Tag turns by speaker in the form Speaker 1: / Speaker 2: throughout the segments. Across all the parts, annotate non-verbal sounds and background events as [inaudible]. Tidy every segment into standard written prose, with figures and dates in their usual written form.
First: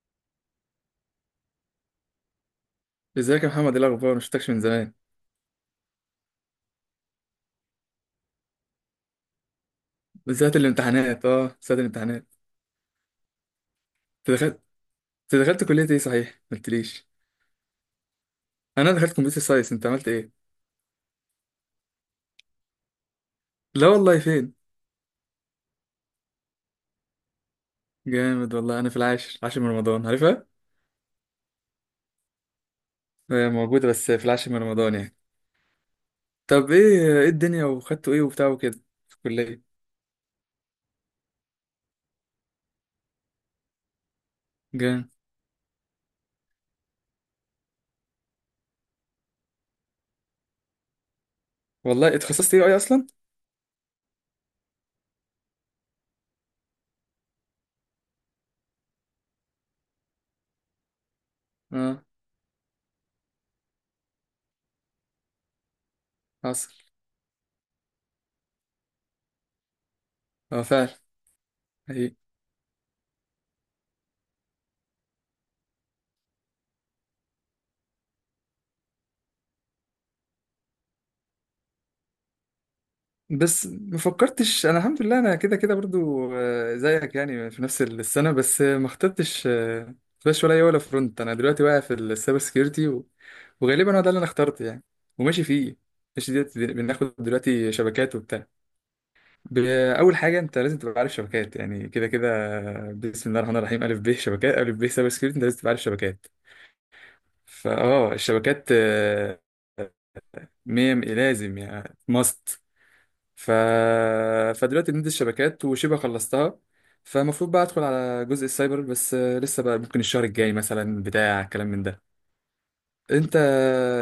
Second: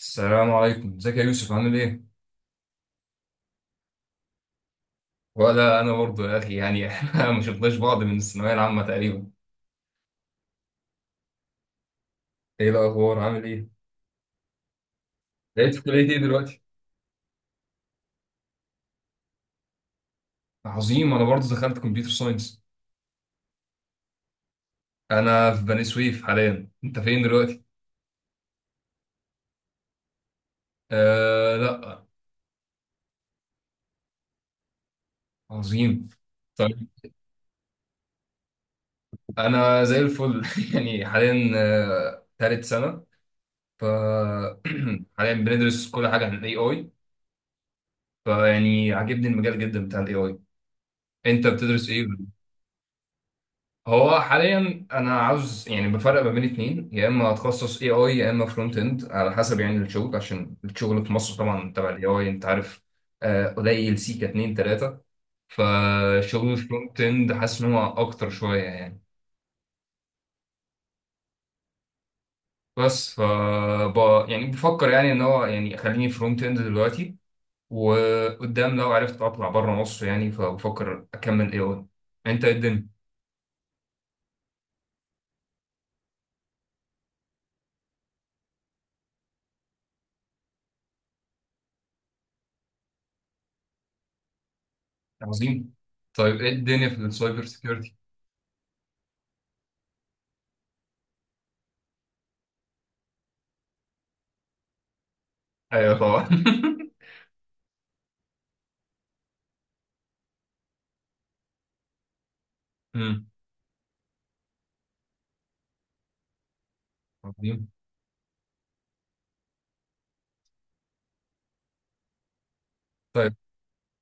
Speaker 1: السلام عليكم، ازيك يا يوسف؟ عامل ايه؟
Speaker 2: ازيك يا محمد؟ ايه الاخبار، ما شفتكش من زمان.
Speaker 1: ولا انا برضو يا اخي، يعني [laughs] احنا ما شفناش بعض من الثانويه العامه تقريبا.
Speaker 2: بالذات الامتحانات، ساعة الامتحانات.
Speaker 1: ايه الاخبار؟ عامل ايه؟
Speaker 2: انت دخلت انت دخلت
Speaker 1: بقيت في
Speaker 2: كلية ايه؟
Speaker 1: كليه ايه
Speaker 2: صحيح ما
Speaker 1: دلوقتي؟
Speaker 2: قلتليش. انا دخلت كمبيوتر ساينس، انت عملت ايه؟
Speaker 1: عظيم، انا برضو دخلت كمبيوتر ساينس.
Speaker 2: لا والله، فين؟
Speaker 1: انا في بني سويف حاليا، انت فين دلوقتي؟
Speaker 2: جامد والله. انا في العاشر، عاشر من رمضان، عارفها.
Speaker 1: آه، لا.
Speaker 2: آه، موجودة بس في العاشر من رمضان يعني.
Speaker 1: عظيم.
Speaker 2: طب
Speaker 1: طيب،
Speaker 2: ايه الدنيا، وخدتوا ايه وبتاع وكده في الكلية؟
Speaker 1: انا زي الفل [laughs] يعني حاليا. آه، تالت سنه. ف
Speaker 2: جامد
Speaker 1: [clears throat] حاليا بندرس كل حاجه عن الاي اي. فيعني عاجبني المجال جدا بتاع الاي اي. انت بتدرس ايه؟
Speaker 2: والله. اتخصصت ايه، اي اصلا؟
Speaker 1: هو حاليا انا عاوز، يعني بفرق ما بين اتنين، يا اما اتخصص اي اي يا اما فرونت اند، على حسب يعني الشغل، عشان الشغل في مصر طبعا تبع
Speaker 2: اه،
Speaker 1: الاي اي انت عارف. قليل سيكا اتنين تلاتة. فشغل
Speaker 2: حصل.
Speaker 1: الفرونت اند حاسس ان هو اكتر شوية يعني.
Speaker 2: اه، فعلا.
Speaker 1: بس يعني بفكر، يعني ان هو يعني خليني فرونت اند دلوقتي، وقدام لو عرفت اطلع بره مصر يعني، فبفكر اكمل اي اي. انت ايه الدنيا؟
Speaker 2: بس ما فكرتش. انا الحمد لله، انا كده كده برضو زيك يعني، في نفس السنه، بس ما اخترتش فلاش ولا اي ولا فرونت. انا دلوقتي واقع في السايبر سكيورتي وغالبا هو ده اللي انا اخترته يعني، وماشي
Speaker 1: عظيم.
Speaker 2: فيه. ماشي،
Speaker 1: طيب، ايه
Speaker 2: دلوقتي
Speaker 1: الدنيا في
Speaker 2: بناخد
Speaker 1: السايبر
Speaker 2: دلوقتي
Speaker 1: سيكيورتي؟
Speaker 2: شبكات وبتاع. ب- اول حاجه، انت لازم تبقى عارف شبكات، يعني كده كده. بسم الله الرحمن الرحيم، الف ب [laughs] شبكات، الف ب سايبر سكيورتي، انت لازم تبقى عارف
Speaker 1: ايوه
Speaker 2: شبكات.
Speaker 1: طبعا [laughs]
Speaker 2: فاه الشبكات مية لازم، يعني ماست.
Speaker 1: مم.
Speaker 2: ف... فدلوقتي بندي الشبكات وشبه خلصتها، فالمفروض بقى
Speaker 1: عظيم.
Speaker 2: ادخل على جزء السايبر، بس لسه بقى، ممكن الشهر الجاي مثلا بتاع كلام من ده.
Speaker 1: طيب،
Speaker 2: انت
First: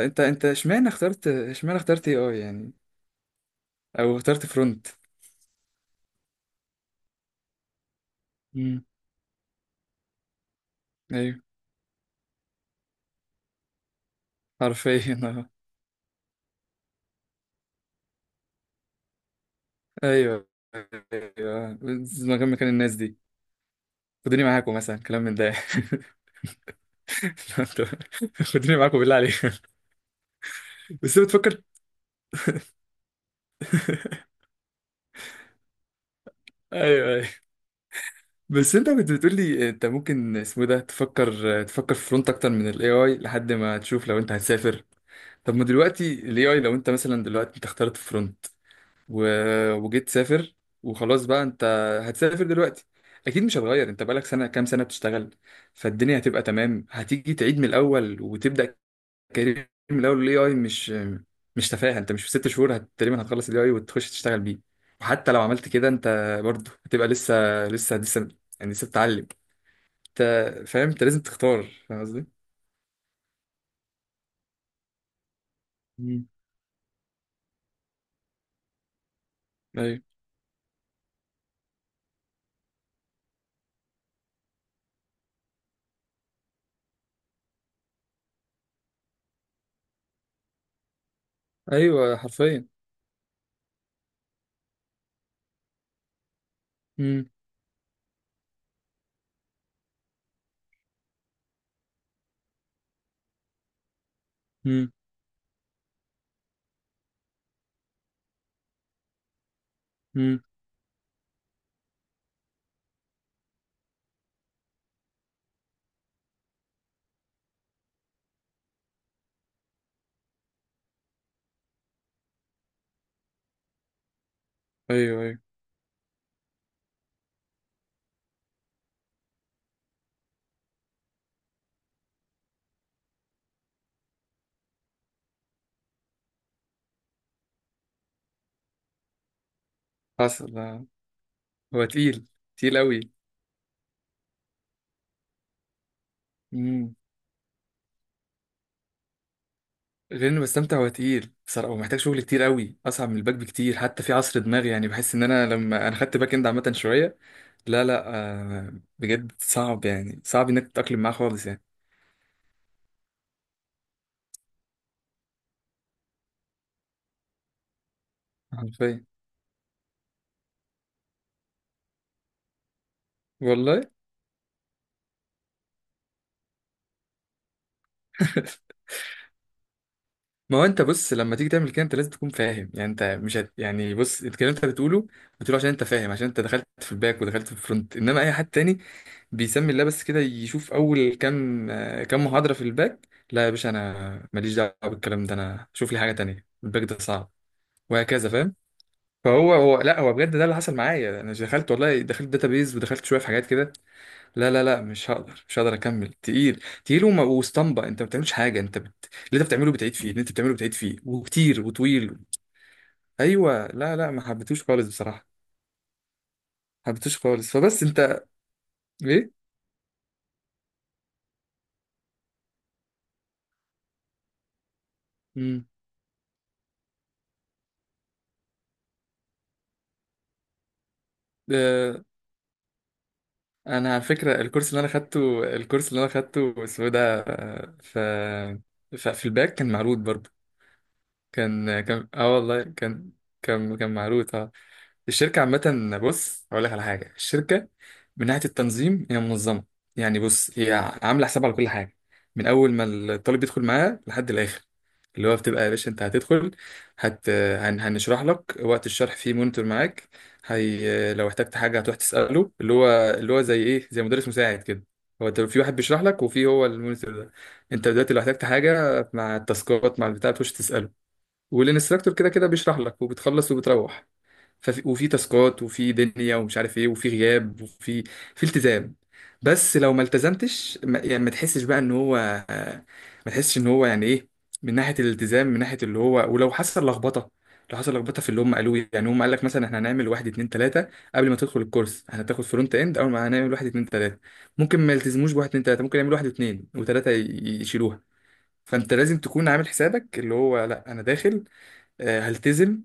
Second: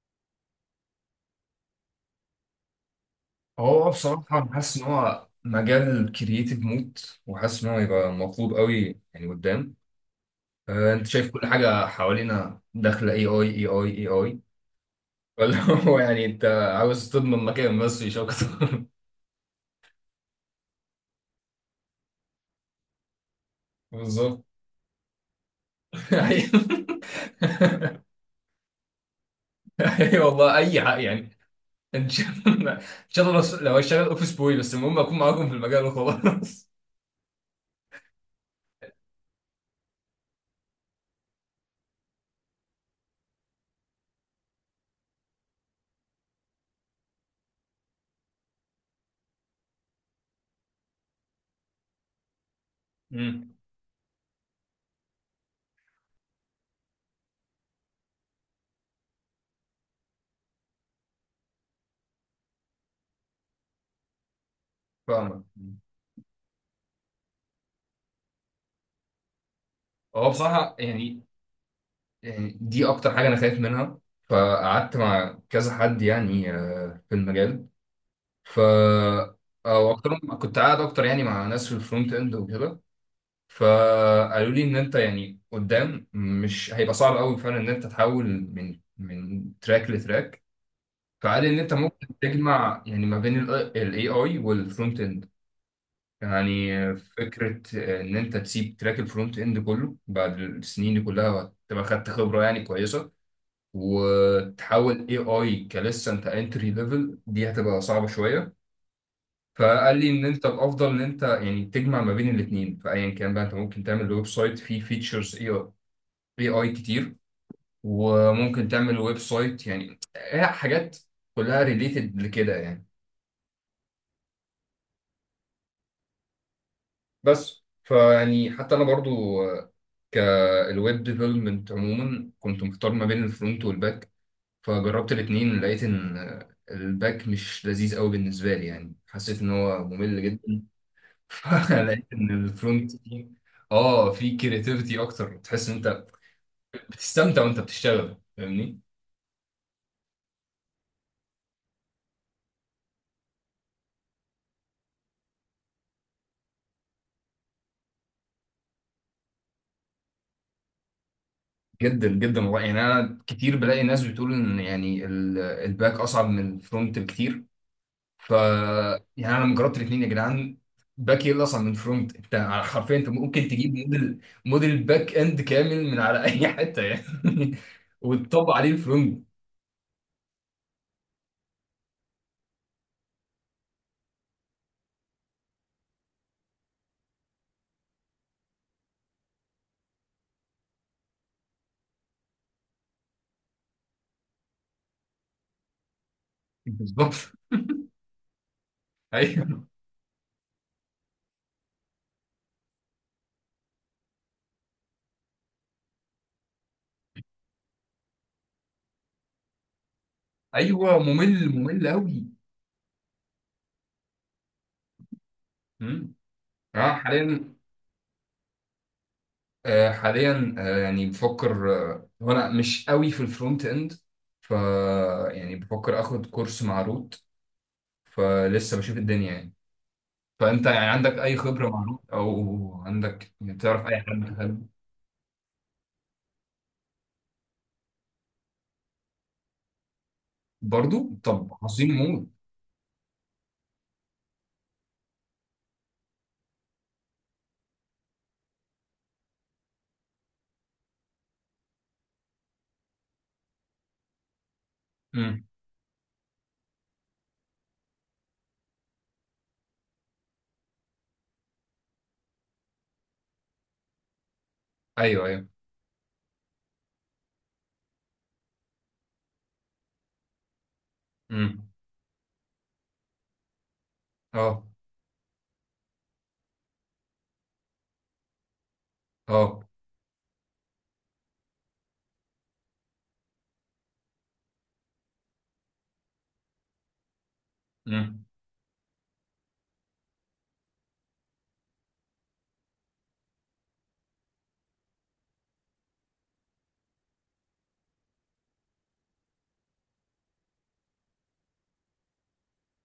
Speaker 2: انت اشمعنى اخترت اي اي يعني،
Speaker 1: هو
Speaker 2: او
Speaker 1: بصراحة
Speaker 2: اخترت
Speaker 1: أنا حاسس إن
Speaker 2: فرونت؟
Speaker 1: هو مجال كرييتيف موت، وحاسس إن هو يبقى مطلوب
Speaker 2: امم
Speaker 1: قوي يعني قدام. آه، أنت شايف
Speaker 2: ايوه،
Speaker 1: كل حاجة حوالينا داخلة أي أي أي أي أي أي.
Speaker 2: حرفيا [laughs] آه.
Speaker 1: ولا [laughs] هو يعني أنت عاوز تضمن مكان بس مش أكتر.
Speaker 2: ايوه، ايوه، مكان الناس دي،
Speaker 1: [laughs] بالظبط.
Speaker 2: خدوني معاكم مثلا كلام من ده [laughs]
Speaker 1: [laughs] أيوه.
Speaker 2: خدوني معاكم بالله عليك.
Speaker 1: أيوه والله، أي حق
Speaker 2: بس
Speaker 1: يعني.
Speaker 2: بتفكر.
Speaker 1: إن شاء الله إن شاء الله، لو هشتغل أوفيس
Speaker 2: [laughs]
Speaker 1: بوي بس المهم أكون معاكم في المجال وخلاص.
Speaker 2: ايوه، بس انت كنت بتقولي انت ممكن اسمه ده، تفكر في فرونت اكتر من الاي اي لحد ما تشوف لو انت هتسافر. طب ما دلوقتي الاي اي، لو انت مثلا دلوقتي انت اخترت فرونت و... وجيت تسافر وخلاص، بقى انت هتسافر دلوقتي.
Speaker 1: [laughs]
Speaker 2: اكيد
Speaker 1: أمم،
Speaker 2: مش هتغير، انت بقالك سنه، كام سنه بتشتغل. فالدنيا هتبقى تمام، هتيجي تعيد من الاول، وتبدا كارير من الاول. الاي اي مش تفاهه، انت مش في 6 شهور تقريبا هتخلص الاي اي وتخش تشتغل بيه. وحتى لو
Speaker 1: فاهمك.
Speaker 2: عملت كده، انت برضه هتبقى لسه، لسه يعني، لسه بتتعلم، انت
Speaker 1: هو بصراحة
Speaker 2: فاهم؟ انت لازم
Speaker 1: يعني،
Speaker 2: تختار، فاهم قصدي؟
Speaker 1: آه، دي اكتر حاجه انا خايف منها. فقعدت مع كذا حد
Speaker 2: مم.
Speaker 1: يعني في المجال. ف او
Speaker 2: ايوه.
Speaker 1: اكترهم كنت قاعد اكتر يعني مع ناس في الفرونت اند وكده. فقالوا لي ان انت يعني قدام مش هيبقى صعب قوي فعلا ان انت تحول من تراك لتراك. فقال لي ان انت ممكن
Speaker 2: ايوه. حرفيا.
Speaker 1: تجمع يعني ما بين الاي اي والفرونت اند يعني.
Speaker 2: امم.
Speaker 1: فكره ان انت تسيب تراك الفرونت اند كله، بعد السنين دي كلها تبقى خدت خبره يعني كويسه،
Speaker 2: امم.
Speaker 1: وتحول اي اي، كلسه انت انتري ليفل دي هتبقى صعبه شويه. فقال لي ان
Speaker 2: امم.
Speaker 1: انت الافضل ان انت يعني تجمع ما بين الاثنين، فايا كان بقى انت ممكن تعمل ويب سايت فيه فيتشرز اي اي كتير، وممكن تعمل ويب سايت، يعني هي حاجات كلها ريليتد لكده يعني.
Speaker 2: ايوه. ايوه.
Speaker 1: بس فيعني حتى انا برضو كالويب ديفلوبمنت عموما كنت محتار ما بين الفرونت والباك. فجربت الاتنين، لقيت ان الباك مش لذيذ قوي بالنسبه لي، يعني حسيت ان هو ممل
Speaker 2: حصل
Speaker 1: جدا.
Speaker 2: آه.
Speaker 1: [laughs]
Speaker 2: هو
Speaker 1: فلقيت
Speaker 2: تقيل،
Speaker 1: ان
Speaker 2: تقيل
Speaker 1: الفرونت
Speaker 2: قوي.
Speaker 1: تيم، اه، في كرياتيفيتي اكتر، تحس ان انت
Speaker 2: مم.
Speaker 1: بتستمتع وانت بتشتغل، فاهمني.
Speaker 2: غير انه بستمتع، هو تقيل بصراحه، ومحتاج شغل كتير قوي، اصعب من الباك بكتير. حتى في عصر دماغي يعني، بحس ان انا لما انا خدت باك اند عامه شويه. لا، لا، آه، بجد صعب، يعني صعب انك تتاقلم معاه خالص يعني.
Speaker 1: جدا جدا والله، يعني انا كتير بلاقي ناس بتقول ان يعني الباك اصعب من الفرونت بكتير. ف
Speaker 2: حرفيا.
Speaker 1: يعني انا لما جربت الاثنين يا جدعان، باك ايه اصلا من فرونت انت؟ حرفيا انت ممكن تجيب
Speaker 2: والله
Speaker 1: موديل باك اند كامل من على اي حته، يعني [laughs] وتطبق
Speaker 2: [laughs]
Speaker 1: عليه الفرونت.
Speaker 2: ما هو انت بص، لما تيجي تعمل كده، انت لازم تكون فاهم. يعني انت مش هت... يعني بص، الكلام اللي انت بتقوله عشان انت فاهم، عشان انت دخلت في الباك ودخلت في الفرونت. انما اي حد تاني بيسمي الله بس كده، يشوف اول كام كام محاضرة في الباك: لا يا باشا، انا ماليش دعوة بالكلام ده، انا شوف لي حاجة تانية، الباك ده
Speaker 1: بالظبط.
Speaker 2: صعب، وهكذا، فاهم؟ فهو
Speaker 1: ايوه.
Speaker 2: هو لا، هو بجد ده اللي حصل معايا. انا دخلت، والله دخلت داتابيز، ودخلت شوية في حاجات كده. لا، لا، لا، مش هقدر، مش هقدر اكمل، تقيل تقيل، وما واسطمبة. انت ما بتعملش حاجه، اللي انت بتعمله بتعيد فيه، اللي انت بتعمله بتعيد فيه،
Speaker 1: ايوه، ممل
Speaker 2: وكتير
Speaker 1: ممل
Speaker 2: وطويل.
Speaker 1: قوي.
Speaker 2: ايوه. لا، لا، ما حبيتوش خالص بصراحه، ما
Speaker 1: مم. اه
Speaker 2: حبيتوش خالص.
Speaker 1: حاليا.
Speaker 2: فبس انت ايه؟
Speaker 1: آه حاليا، يعني بفكر، هو انا مش قوي في الفرونت اند. ف يعني
Speaker 2: امم.
Speaker 1: بفكر اخد كورس مع روت، فلسه بشوف الدنيا يعني. فانت يعني عندك اي خبره معلومه،
Speaker 2: آه.
Speaker 1: او عندك يعني تعرف
Speaker 2: انا
Speaker 1: اي
Speaker 2: على
Speaker 1: حد
Speaker 2: فكره
Speaker 1: حلو؟
Speaker 2: الكورس اللي انا خدته، اسمه إيه ده. ف في الباك كان معروض برضه.
Speaker 1: برضو، طب
Speaker 2: كان،
Speaker 1: عظيم موت.
Speaker 2: اه والله كان، كان معروض اه. الشركة عامة، بص هقول لك على حاجة. الشركة من ناحية التنظيم هي منظمة. يعني بص، هي عاملة حساب على كل حاجة، من أول ما الطالب يدخل معاها لحد الآخر. اللي هو
Speaker 1: امم.
Speaker 2: بتبقى يا باشا، أنت هتدخل، هنشرح لك، وقت الشرح فيه مونيتور معاك. لو احتجت حاجة هتروح تسأله، اللي هو زي إيه زي مدرس مساعد كده.
Speaker 1: ايوه
Speaker 2: هو أنت
Speaker 1: ايوه.
Speaker 2: في واحد بيشرح لك، وفي هو المونيتور ده. أنت دلوقتي لو احتجت حاجة مع التاسكات مع البتاع، بتخش تسأله.
Speaker 1: امم.
Speaker 2: والانستراكتور كده كده بيشرح لك، وبتخلص وبتروح.
Speaker 1: اه
Speaker 2: ففي، وفي تاسكات، وفي دنيا، ومش عارف ايه، وفي غياب، وفي في التزام.
Speaker 1: اه.
Speaker 2: بس لو ما التزمتش، ما يعني ما تحسش بقى ان هو، ما تحسش ان هو يعني ايه، من ناحيه الالتزام، من ناحيه اللي هو، ولو حصل لخبطه، لو حصل لخبطه
Speaker 1: امم.
Speaker 2: في اللي هم قالوه إيه. يعني هم قال لك مثلا، احنا هنعمل واحد اتنين تلاته. قبل ما تدخل الكورس، احنا هتاخد فرونت اند، اول ما هنعمل واحد اتنين تلاته. ممكن ما يلتزموش بواحد اتنين تلاته، ممكن يعملوا واحد اتنين وتلاته يشيلوها. فانت لازم تكون عامل حسابك اللي هو، لا انا داخل، هلتزم،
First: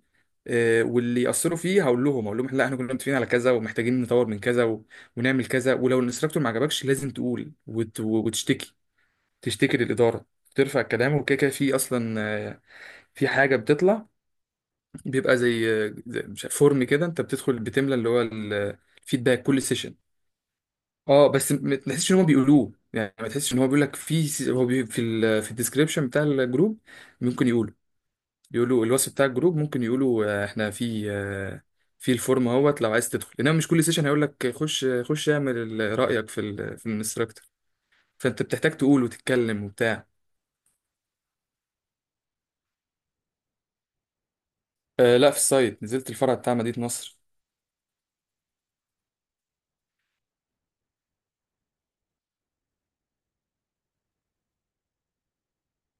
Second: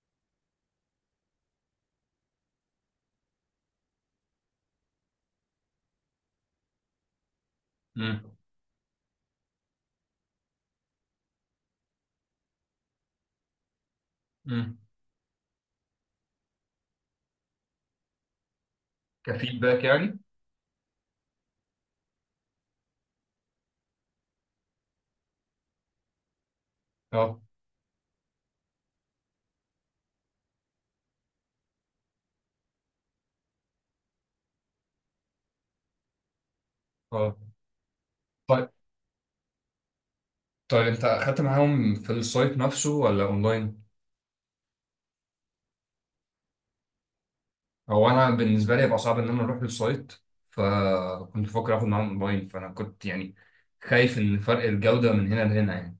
Speaker 2: واللي يأثروا فيه هقول لهم لا، احنا كنا متفقين على كذا، ومحتاجين نطور من كذا ونعمل كذا. ولو الانستراكتور ما عجبكش، لازم تقول
Speaker 1: امم.
Speaker 2: وتشتكي، تشتكي للإدارة، ترفع الكلام وكده كده. في اصلا في حاجه بتطلع،
Speaker 1: امم.
Speaker 2: بيبقى زي مش عارف، فورم كده، انت بتدخل بتملى اللي هو الفيدباك كل
Speaker 1: كفيدباك
Speaker 2: سيشن.
Speaker 1: يعني.
Speaker 2: اه، بس ما تحسش ان هم بيقولوه يعني، ما تحسش ان هو بيقول لك، في هو في الديسكريبشن بتاع الجروب.
Speaker 1: اه
Speaker 2: ممكن يقول، يقولوا الوصف بتاع الجروب، ممكن يقولوا احنا في في الفورم اهوت لو عايز تدخل. انما مش كل سيشن هيقول لك خش خش اعمل رايك في في
Speaker 1: اه.
Speaker 2: الانستراكتور. فانت
Speaker 1: طيب
Speaker 2: بتحتاج تقول وتتكلم وبتاع.
Speaker 1: طيب، انت اخدت معاهم في السايت نفسه ولا اونلاين؟
Speaker 2: آه لا، في السايت، نزلت الفرع بتاع مدينه نصر.
Speaker 1: هو انا بالنسبه لي هيبقى صعب ان انا اروح للسايت، فكنت بفكر اخد معاهم اونلاين، فانا كنت يعني خايف ان فرق الجوده من هنا لهنا يعني.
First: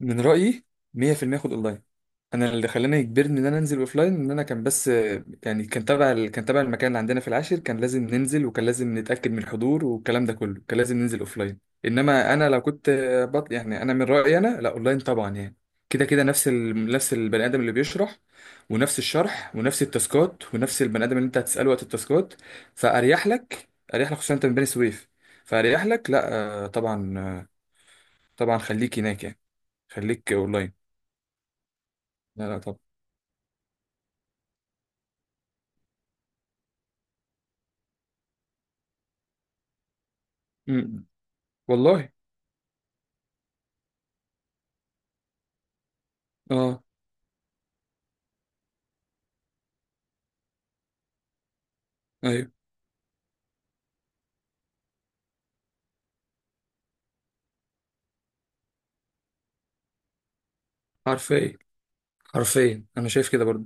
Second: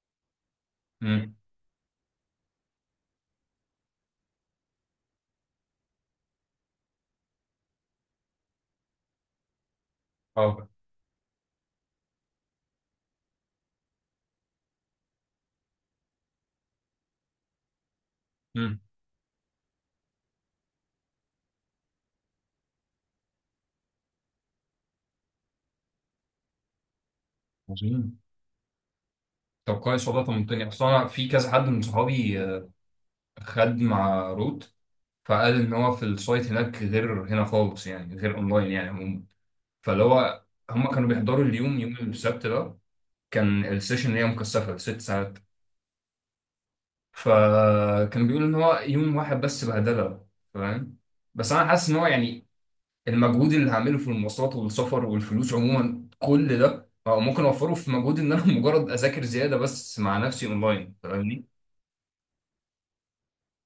Speaker 2: من رأيي
Speaker 1: امم.
Speaker 2: 100% خد اونلاين. انا اللي خلاني يجبرني ان انا انزل اوفلاين، ان انا كان بس يعني، كان تبع كان تبع المكان اللي عندنا في العاشر، كان لازم ننزل، وكان لازم نتأكد من الحضور، والكلام ده كله
Speaker 1: اه.
Speaker 2: كان لازم ننزل اوفلاين. انما انا لو كنت يعني انا من رأيي انا، لا اونلاين طبعا يعني. كده كده نفس نفس البني ادم اللي بيشرح،
Speaker 1: امم.
Speaker 2: ونفس الشرح، ونفس التاسكات، ونفس البني ادم اللي انت هتسأله وقت التاسكات. فاريح لك اريح لك، خصوصا انت من بني سويف، فاريح لك. لا طبعا
Speaker 1: عظيم.
Speaker 2: طبعا، خليك هناك يعني،
Speaker 1: طب كويس والله،
Speaker 2: خليك
Speaker 1: طمنتني، اصل
Speaker 2: اونلاين.
Speaker 1: انا في كذا حد من صحابي
Speaker 2: لا، لا. طب.
Speaker 1: خد مع روت، فقال ان هو في السايت هناك غير هنا خالص يعني، غير اونلاين يعني عموما. فاللي هو، هم
Speaker 2: امم.
Speaker 1: كانوا بيحضروا اليوم يوم
Speaker 2: والله.
Speaker 1: السبت ده كان السيشن اللي هي مكثفه لـ 6 ساعات.
Speaker 2: اه.
Speaker 1: فكان بيقول ان هو يوم واحد بس بهدله. فاهم. بس انا حاسس ان هو يعني
Speaker 2: ايوه.
Speaker 1: المجهود اللي هعمله في المواصلات والسفر والفلوس عموما، كل ده أو ممكن اوفره في مجهود ان انا [laughs] مجرد اذاكر زياده بس مع نفسي اونلاين، فاهمني.
Speaker 2: حرفيا حرفيا انا شايف كده برضه،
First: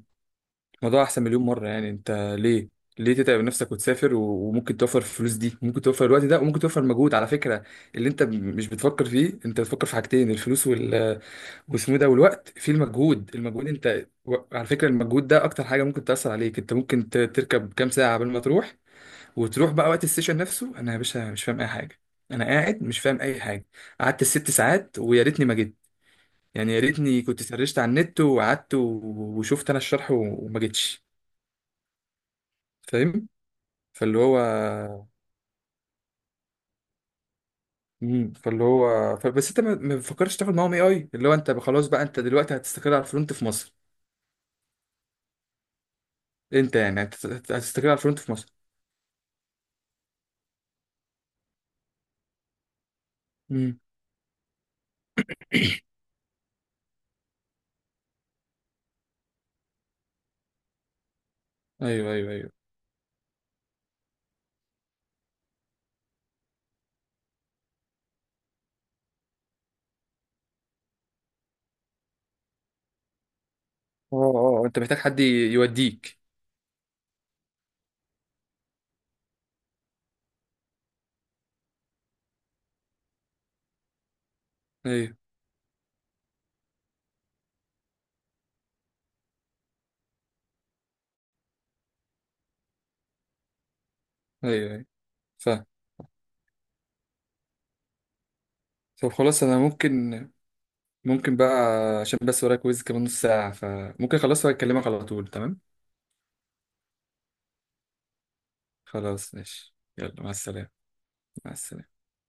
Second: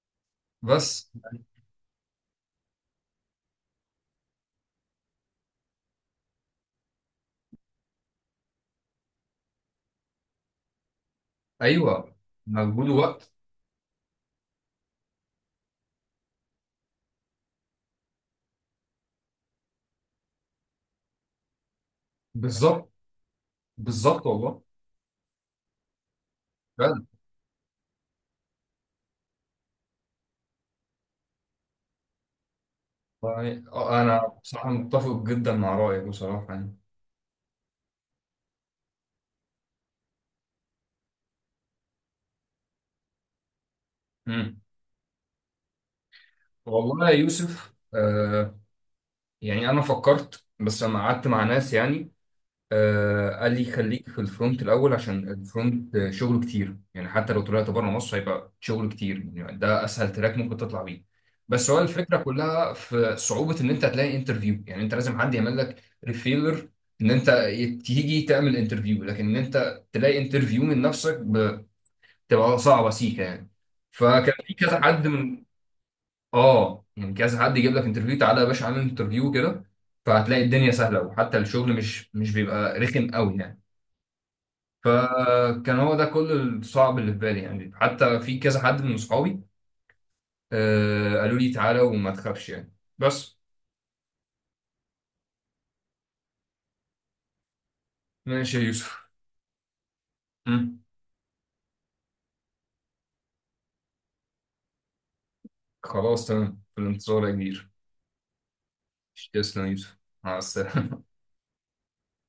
Speaker 2: الموضوع
Speaker 1: بس.
Speaker 2: احسن مليون مره يعني. انت ليه ليه تتعب نفسك وتسافر وممكن توفر الفلوس دي، ممكن توفر الوقت ده، وممكن توفر مجهود على فكره اللي انت مش بتفكر فيه. انت بتفكر في حاجتين، الفلوس واسمه إيه ده،
Speaker 1: ايوه،
Speaker 2: والوقت، في
Speaker 1: مجهود
Speaker 2: المجهود.
Speaker 1: ووقت.
Speaker 2: المجهود، انت على فكره المجهود ده اكتر حاجه ممكن تاثر عليك. انت ممكن تركب كام ساعه قبل ما تروح، وتروح بقى وقت السيشن نفسه: انا يا باشا مش فاهم اي حاجه، انا قاعد
Speaker 1: بالظبط
Speaker 2: مش فاهم اي حاجه. قعدت
Speaker 1: بالظبط
Speaker 2: الست
Speaker 1: والله.
Speaker 2: ساعات ويا ريتني ما جيت. يعني يا
Speaker 1: فعلا
Speaker 2: ريتني كنت سرشت على النت وقعدت وشفت انا الشرح وما جيتش، فاهم؟
Speaker 1: يعني،
Speaker 2: فاللي
Speaker 1: انا
Speaker 2: هو
Speaker 1: بصراحه متفق جدا مع رايك بصراحه يعني.
Speaker 2: فاللي هو بس انت ما بتفكرش تاخد معاهم اي اي، اللي هو انت خلاص بقى، انت دلوقتي هتستقر على الفرونت في مصر.
Speaker 1: امم.
Speaker 2: انت يعني
Speaker 1: والله يا يوسف،
Speaker 2: هتستقر على الفرونت في مصر.
Speaker 1: يعني انا فكرت بس لما قعدت مع ناس يعني، آه قال لي
Speaker 2: مم.
Speaker 1: خليك في الفرونت الاول، عشان الفرونت شغله كتير يعني، حتى لو طلعت بره مصر هيبقى شغل كتير يعني، ده اسهل تراك ممكن تطلع بيه. بس هو
Speaker 2: ايوه،
Speaker 1: الفكره
Speaker 2: ايوه، ايوه.
Speaker 1: كلها في صعوبه ان انت تلاقي انترفيو، يعني انت لازم حد يعمل لك ريفيلر ان انت تيجي تعمل انترفيو، لكن ان انت تلاقي انترفيو من نفسك بتبقى صعبه سيكه يعني.
Speaker 2: اه،
Speaker 1: فكان في
Speaker 2: اه، أه. انت
Speaker 1: كذا
Speaker 2: محتاج
Speaker 1: حد
Speaker 2: حد
Speaker 1: من،
Speaker 2: يوديك.
Speaker 1: اه يعني كذا حد يجيب لك انترفيو، تعالى يا باشا اعمل انترفيو كده، فهتلاقي الدنيا سهله، وحتى الشغل مش بيبقى رخم قوي يعني.
Speaker 2: ايوه،
Speaker 1: فكان هو ده كل الصعب اللي في بالي يعني، حتى في كذا حد من صحابي آه قالوا لي تعالى وما تخافش يعني بس.
Speaker 2: ايوه، ايوه. فاهم.
Speaker 1: ماشي يا
Speaker 2: طب
Speaker 1: يوسف.
Speaker 2: خلاص، انا
Speaker 1: مم.
Speaker 2: ممكن بقى، عشان بس ورايا كويز كمان نص ساعة، فممكن خلاص واكلمك على طول، تمام.
Speaker 1: خلاص تمام، في الانتظار يا كبير.
Speaker 2: خلاص،
Speaker 1: تسلم يا
Speaker 2: ماشي،
Speaker 1: يوسف.
Speaker 2: يلا، مع
Speaker 1: مع
Speaker 2: السلامة.
Speaker 1: السلامة.
Speaker 2: مع السلامة.